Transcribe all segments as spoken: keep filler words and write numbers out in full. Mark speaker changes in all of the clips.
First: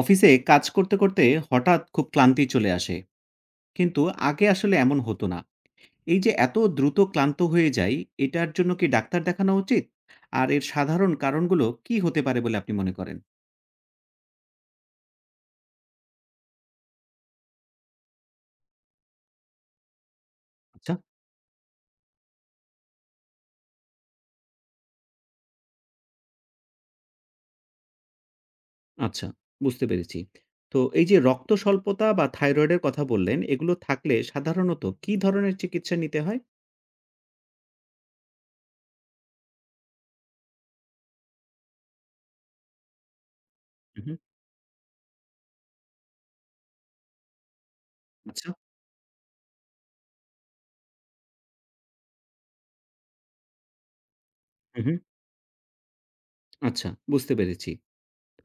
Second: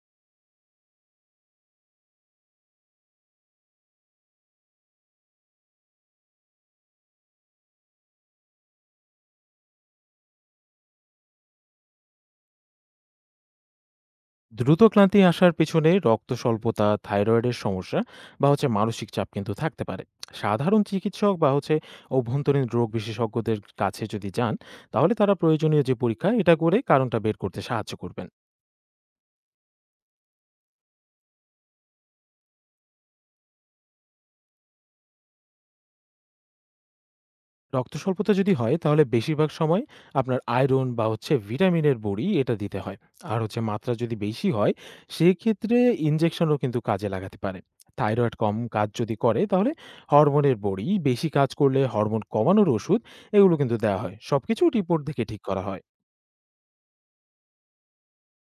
Speaker 1: অফিসে কাজ করতে করতে হঠাৎ খুব ক্লান্তি চলে আসে। কিন্তু আগে আসলে এমন হতো না। এই যে এত দ্রুত ক্লান্ত হয়ে যাই, এটার জন্য কি ডাক্তার দেখানো উচিত? আর এর সাধারণ কারণগুলো কি হতে পারে বলে আপনি মনে করেন?
Speaker 2: দ্রুত ক্লান্তি আসার পেছনে রক্ত স্বল্পতা, থাইরয়েডের সমস্যা বা হচ্ছে মানসিক চাপ কিন্তু থাকতে পারে। সাধারণ
Speaker 1: আচ্ছা।
Speaker 2: চিকিৎসক বা হচ্ছে অভ্যন্তরীণ রোগ বিশেষজ্ঞদের কাছে যদি যান, তাহলে তারা প্রয়োজনীয় যে পরীক্ষা এটা করে কারণটা বের করতে সাহায্য করবেন।
Speaker 1: আচ্ছা, বুঝতে পেরেছি। তো এই যে রক্ত স্বল্পতা বা থাইরয়েডের কথা বললেন, এগুলো থাকলে সাধারণত কি ধরনের চিকিৎসা নিতে হয়?
Speaker 2: রক্ত স্বল্পতা যদি হয় তাহলে বেশিরভাগ সময় আপনার আয়রন বা হচ্ছে ভিটামিনের বড়ি এটা দিতে হয়। আর হচ্ছে মাত্রা
Speaker 1: হুম।
Speaker 2: যদি বেশি হয় সেক্ষেত্রে ইনজেকশনও কিন্তু কাজে লাগাতে পারে। থাইরয়েড
Speaker 1: আচ্ছা।
Speaker 2: কম কাজ যদি করে তাহলে হরমোনের বড়ি, বেশি কাজ করলে হরমোন কমানোর ওষুধ, এগুলো কিন্তু দেওয়া হয়। সবকিছু
Speaker 1: হুম।
Speaker 2: রিপোর্ট দেখে ঠিক করা হয়।
Speaker 1: আচ্ছা, বুঝতে পেরেছি।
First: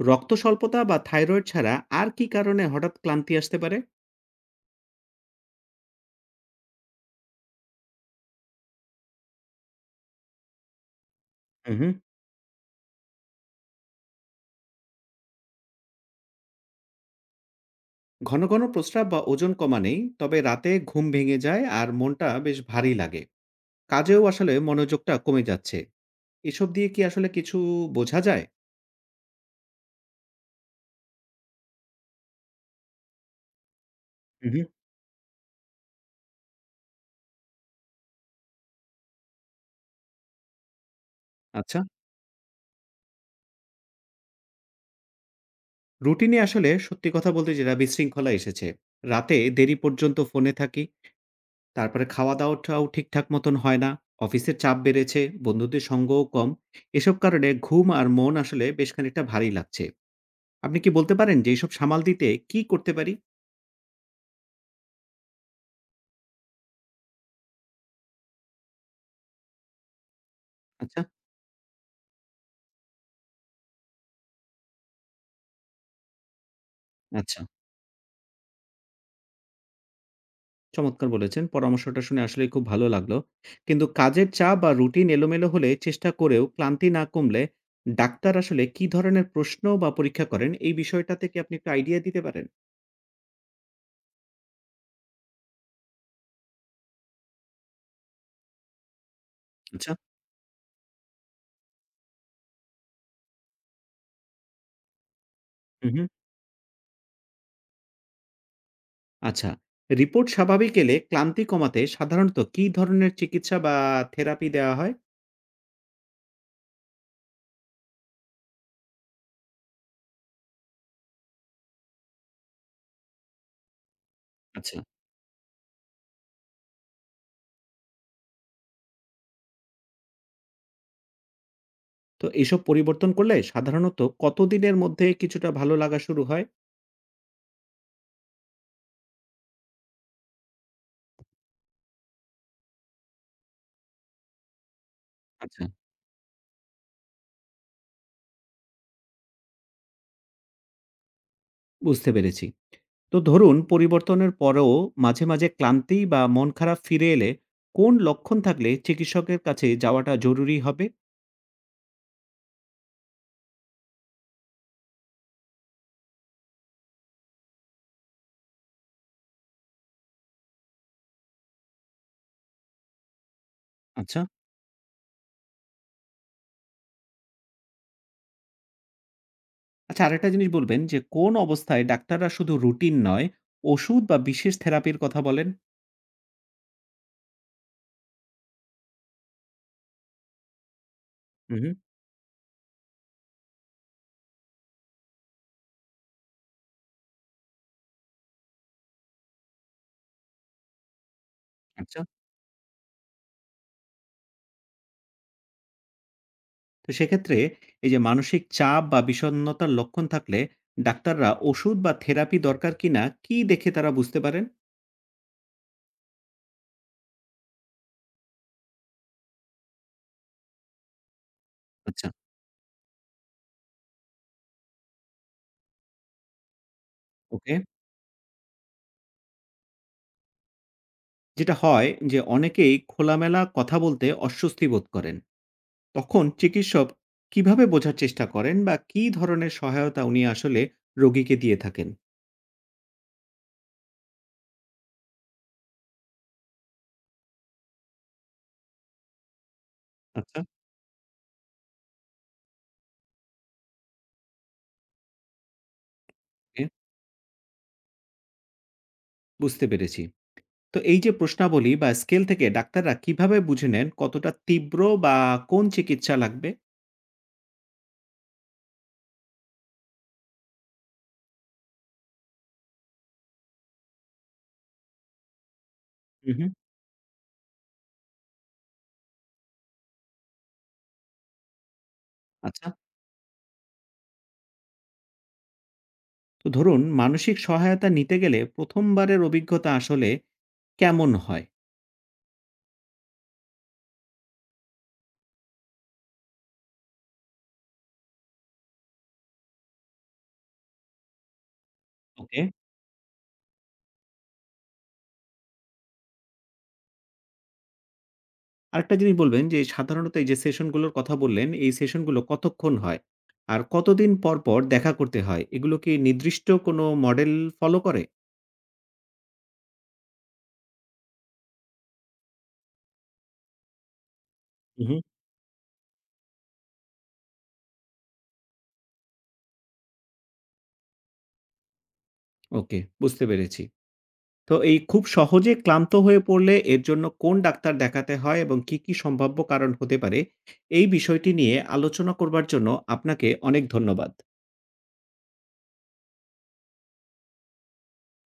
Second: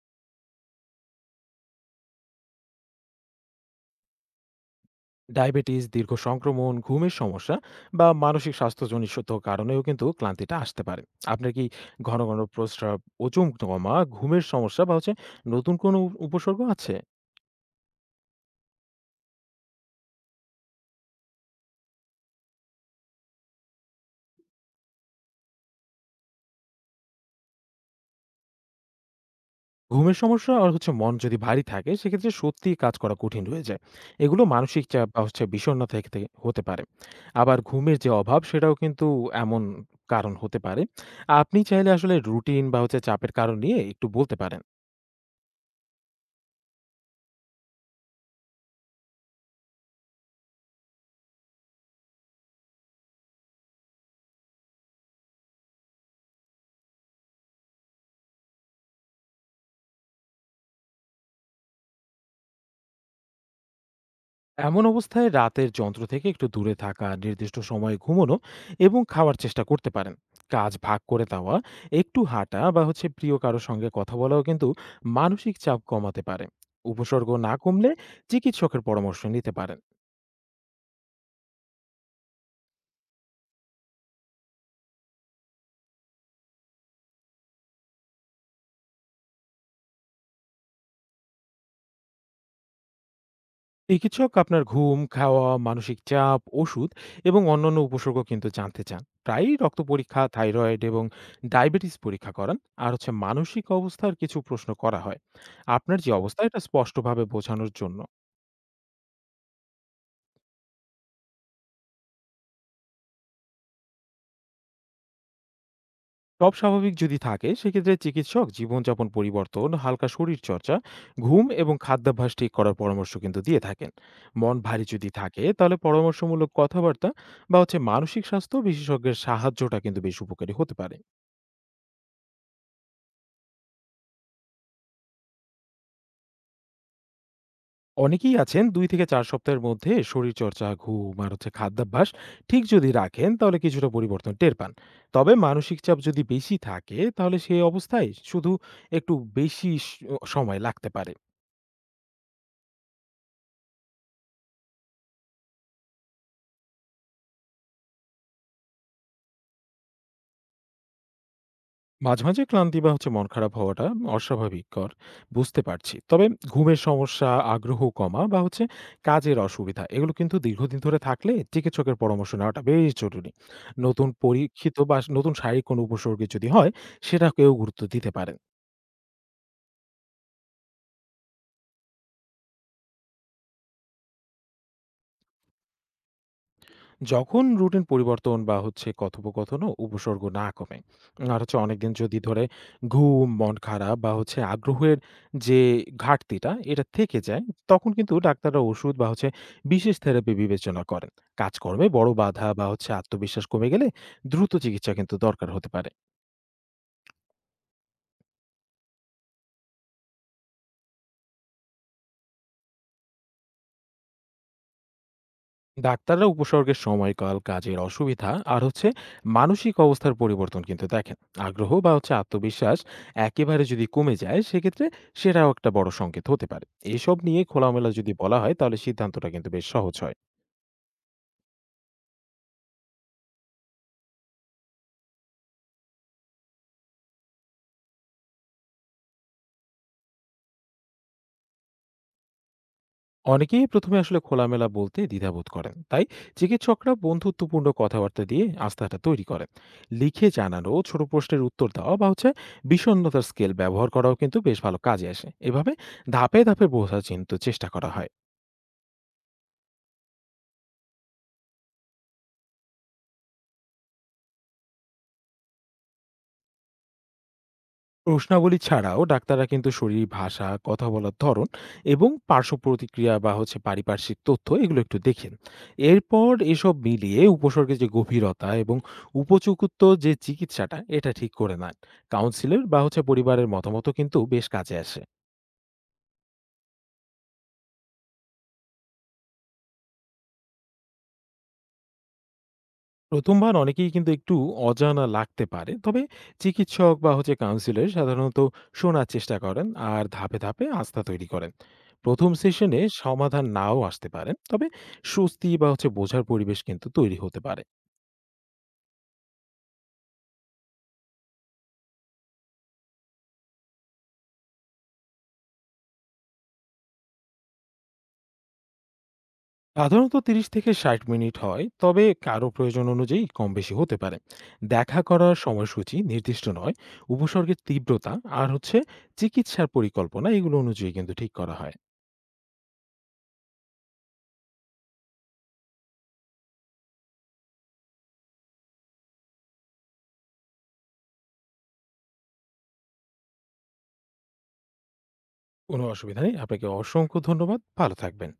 Speaker 1: রক্ত স্বল্পতা বা থাইরয়েড ছাড়া আর কি কারণে হঠাৎ ক্লান্তি আসতে পারে?
Speaker 2: ডায়াবেটিস, দীর্ঘ সংক্রমণ, ঘুমের সমস্যা বা মানসিক স্বাস্থ্যজনিত কারণেও কিন্তু ক্লান্তিটা আসতে পারে। আপনার কি
Speaker 1: হুম।
Speaker 2: ঘন, ঘন প্রস্রাব, ওজন কমা, ঘুমের সমস্যা বা হচ্ছে নতুন কোনো উপ- উপসর্গ আছে?
Speaker 1: ঘন ঘন প্রস্রাব বা ওজন কমানেই, তবে রাতে ঘুম ভেঙে যায় আর মনটা বেশ ভারী লাগে। কাজেও আসলে মনোযোগটা কমে যাচ্ছে। এসব দিয়ে কি আসলে কিছু বোঝা যায়?
Speaker 2: ঘুমের সমস্যা আর হচ্ছে মন যদি ভারী থাকে সেক্ষেত্রে সত্যিই কাজ করা কঠিন হয়ে যায়। এগুলো
Speaker 1: হুম।
Speaker 2: মানসিক চাপ বা হচ্ছে বিষণ্ণতা থেকে থেকে হতে পারে। আবার ঘুমের যে অভাব সেটাও কিন্তু এমন কারণ হতে পারে। আপনি
Speaker 1: আচ্ছা।
Speaker 2: চাইলে আসলে রুটিন বা হচ্ছে চাপের কারণ নিয়ে একটু বলতে পারেন।
Speaker 1: রুটিনে আসলে সত্যি কথা বলতে যেটা বিশৃঙ্খলা এসেছে, রাতে দেরি পর্যন্ত ফোনে থাকি, তারপরে খাওয়া দাওয়াটাও ঠিকঠাক মতন হয় না, অফিসের চাপ বেড়েছে, বন্ধুদের সঙ্গও কম। এসব কারণে ঘুম আর মন আসলে বেশ খানিকটা ভারী লাগছে। আপনি কি বলতে পারেন যে এইসব সামাল দিতে কি করতে পারি?
Speaker 2: এমন অবস্থায় রাতের যন্ত্র থেকে একটু দূরে থাকা, নির্দিষ্ট সময়ে ঘুমানো এবং খাওয়ার চেষ্টা করতে পারেন। কাজ ভাগ
Speaker 1: আচ্ছা।
Speaker 2: করে দেওয়া, একটু হাঁটা বা হচ্ছে প্রিয় কারোর সঙ্গে কথা বলাও কিন্তু মানসিক চাপ কমাতে পারে। উপসর্গ
Speaker 1: আচ্ছা।
Speaker 2: না কমলে চিকিৎসকের পরামর্শ নিতে পারেন।
Speaker 1: চমৎকার বলেছেন। পরামর্শটা শুনে আসলেই খুব ভালো লাগলো। কিন্তু কাজের চাপ বা রুটিন এলোমেলো হলে চেষ্টা করেও ক্লান্তি না কমলে ডাক্তার আসলে কি ধরনের প্রশ্ন বা পরীক্ষা করেন? এই বিষয়টাতে কি আপনি একটু আইডিয়া দিতে পারেন?
Speaker 2: চিকিৎসক আপনার ঘুম, খাওয়া, মানসিক চাপ, ওষুধ এবং অন্যান্য উপসর্গ কিন্তু জানতে চান। প্রায়ই রক্ত
Speaker 1: আচ্ছা।
Speaker 2: পরীক্ষা, থাইরয়েড এবং ডায়াবেটিস পরীক্ষা করান, আর হচ্ছে মানসিক অবস্থার কিছু প্রশ্ন করা হয়
Speaker 1: হুম,
Speaker 2: আপনার
Speaker 1: হুম।
Speaker 2: যে অবস্থা এটা স্পষ্টভাবে বোঝানোর জন্য।
Speaker 1: আচ্ছা। রিপোর্ট স্বাভাবিক এলে ক্লান্তি কমাতে সাধারণত কি ধরনের চিকিৎসা বা থেরাপি দেওয়া হয়?
Speaker 2: সব স্বাভাবিক যদি থাকে সেক্ষেত্রে চিকিৎসক জীবনযাপন পরিবর্তন, হালকা শরীরচর্চা, ঘুম এবং খাদ্যাভ্যাস ঠিক করার পরামর্শ কিন্তু দিয়ে থাকেন। মন
Speaker 1: আচ্ছা।
Speaker 2: ভারী যদি থাকে তাহলে পরামর্শমূলক কথাবার্তা বা হচ্ছে মানসিক স্বাস্থ্য বিশেষজ্ঞের সাহায্যটা কিন্তু বেশ উপকারী হতে পারে।
Speaker 1: তো এইসব পরিবর্তন করলে সাধারণত কতদিনের মধ্যে কিছুটা ভালো লাগা শুরু হয়?
Speaker 2: অনেকেই আছেন দুই থেকে চার সপ্তাহের মধ্যে শরীরচর্চা, ঘুম আর হচ্ছে খাদ্যাভ্যাস ঠিক যদি রাখেন তাহলে কিছুটা পরিবর্তন টের পান। তবে
Speaker 1: আচ্ছা,
Speaker 2: মানসিক চাপ যদি বেশি থাকে তাহলে সেই অবস্থায় শুধু একটু বেশি স- সময় লাগতে পারে।
Speaker 1: বুঝতে পেরেছি। তো ধরুন পরিবর্তনের পরেও মাঝে, মাঝে ক্লান্তি বা মন খারাপ ফিরে এলে কোন লক্ষণ থাকলে চিকিৎসকের কাছে যাওয়াটা জরুরি হবে?
Speaker 2: মাঝে, মাঝে ক্লান্তি বা হচ্ছে মন খারাপ হওয়াটা অস্বাভাবিককর, বুঝতে পারছি। তবে ঘুমের সমস্যা, আগ্রহ কমা বা হচ্ছে কাজের অসুবিধা এগুলো কিন্তু দীর্ঘদিন ধরে থাকলে চিকিৎসকের পরামর্শ নেওয়াটা বেশ জরুরি। নতুন
Speaker 1: আচ্ছা।
Speaker 2: পরীক্ষিত বা নতুন শারীরিক কোনো উপসর্গে যদি হয় সেটাকেও গুরুত্ব দিতে পারেন।
Speaker 1: আচ্ছা, আরেকটা জিনিস বলবেন যে কোন অবস্থায় ডাক্তাররা শুধু রুটিন নয়, ওষুধ বা বিশেষ থেরাপির কথা বলেন?
Speaker 2: যখন রুটিন পরিবর্তন বা হচ্ছে কথোপকথনও উপসর্গ না কমে আর
Speaker 1: হু,
Speaker 2: হচ্ছে
Speaker 1: হু।
Speaker 2: অনেকদিন যদি ধরে ঘুম, মন খারাপ বা হচ্ছে আগ্রহের যে ঘাটতিটা এটা থেকে যায়, তখন কিন্তু ডাক্তাররা ওষুধ বা হচ্ছে বিশেষ থেরাপি বিবেচনা করেন। কাজকর্মে
Speaker 1: আচ্ছা।
Speaker 2: বড় বাধা বা হচ্ছে আত্মবিশ্বাস কমে গেলে দ্রুত চিকিৎসা কিন্তু দরকার হতে পারে।
Speaker 1: তো সেক্ষেত্রে এই যে মানসিক চাপ বা বিষণ্ণতার লক্ষণ থাকলে ডাক্তাররা ওষুধ বা থেরাপি দরকার কিনা কি দেখে তারা বুঝতে পারেন?
Speaker 2: ডাক্তাররা উপসর্গের সময়কাল, কাজের অসুবিধা আর হচ্ছে মানসিক অবস্থার পরিবর্তন কিন্তু দেখেন। আগ্রহ বা
Speaker 1: আচ্ছা।
Speaker 2: হচ্ছে আত্মবিশ্বাস একেবারে যদি কমে যায় সেক্ষেত্রে সেটাও একটা বড় সংকেত হতে পারে। এসব নিয়ে
Speaker 1: ওকে।
Speaker 2: খোলামেলা যদি বলা হয় তাহলে সিদ্ধান্তটা কিন্তু বেশ সহজ হয়।
Speaker 1: যেটা হয় যে অনেকেই খোলামেলা কথা বলতে অস্বস্তি বোধ করেন। তখন চিকিৎসক কিভাবে বোঝার চেষ্টা করেন বা কি ধরনের সহায়তা উনি আসলে রোগীকে দিয়ে থাকেন?
Speaker 2: অনেকেই প্রথমে আসলে খোলামেলা বলতে দ্বিধাবোধ করেন, তাই চিকিৎসকরা বন্ধুত্বপূর্ণ কথাবার্তা দিয়ে আস্থাটা তৈরি করেন। লিখে
Speaker 1: আচ্ছা,
Speaker 2: জানানো, ছোট প্রশ্নের উত্তর দেওয়া বা হচ্ছে বিষণ্ণতার স্কেল ব্যবহার করাও কিন্তু বেশ ভালো কাজে আসে। এভাবে ধাপে
Speaker 1: ওকে,
Speaker 2: ধাপে বোঝার কিন্তু চেষ্টা করা হয়।
Speaker 1: বুঝতে পেরেছি। তো এই যে প্রশ্নাবলী বা স্কেল থেকে ডাক্তাররা কিভাবে বুঝে নেন কতটা তীব্র বা কোন চিকিৎসা লাগবে?
Speaker 2: প্রশ্নাবলী ছাড়াও ডাক্তাররা কিন্তু শরীর ভাষা, কথা বলার ধরন এবং পার্শ্ব প্রতিক্রিয়া বা হচ্ছে পারিপার্শ্বিক তথ্য এগুলো একটু দেখেন। এরপর
Speaker 1: হুম, হুম,
Speaker 2: এসব মিলিয়ে উপসর্গের যে গভীরতা এবং উপযুক্ত যে চিকিৎসাটা এটা ঠিক করে নেন। কাউন্সিলর
Speaker 1: আচ্ছা।
Speaker 2: বা হচ্ছে পরিবারের মতামতও কিন্তু বেশ কাজে আসে।
Speaker 1: তো ধরুন মানসিক সহায়তা নিতে গেলে প্রথম বারের অভিজ্ঞতা আসলে কেমন হয়?
Speaker 2: প্রথমবার অনেকেই কিন্তু একটু অজানা লাগতে পারে। তবে চিকিৎসক বা হচ্ছে কাউন্সিলর সাধারণত শোনার চেষ্টা করেন আর ধাপে, ধাপে আস্থা তৈরি করেন। প্রথম
Speaker 1: ওকে।
Speaker 2: সেশনে সমাধান নাও আসতে পারেন। তবে স্বস্তি বা হচ্ছে বোঝার পরিবেশ কিন্তু তৈরি হতে পারে।
Speaker 1: আরেকটা জিনিস বলবেন যে সাধারণত এই যে সেশনগুলোর কথা বললেন, এই সেশনগুলো কতক্ষণ হয়? আর কতদিন পর, পর দেখা করতে হয়? এগুলো কি নির্দিষ্ট কোনো মডেল ফলো করে?
Speaker 2: সাধারণত ত্রিশ থেকে ষাট মিনিট হয়। তবে কারো প্রয়োজন অনুযায়ী কম বেশি হতে পারে।
Speaker 1: হু, হু।
Speaker 2: দেখা করার সময়সূচি নির্দিষ্ট নয়। উপসর্গের তীব্রতা আর হচ্ছে চিকিৎসার পরিকল্পনা এগুলো অনুযায়ী কিন্তু ঠিক করা হয়।
Speaker 1: ওকে, বুঝতে পেরেছি। তো এই খুব সহজে ক্লান্ত হয়ে পড়লে এর জন্য কোন ডাক্তার দেখাতে হয় এবং কি, কি সম্ভাব্য কারণ হতে পারে? এই বিষয়টি নিয়ে আলোচনা করবার জন্য আপনাকে অনেক ধন্যবাদ।
Speaker 2: কোনো অসুবিধা নেই। আপনাকে অসংখ্য ধন্যবাদ। ভালো থাকবেন।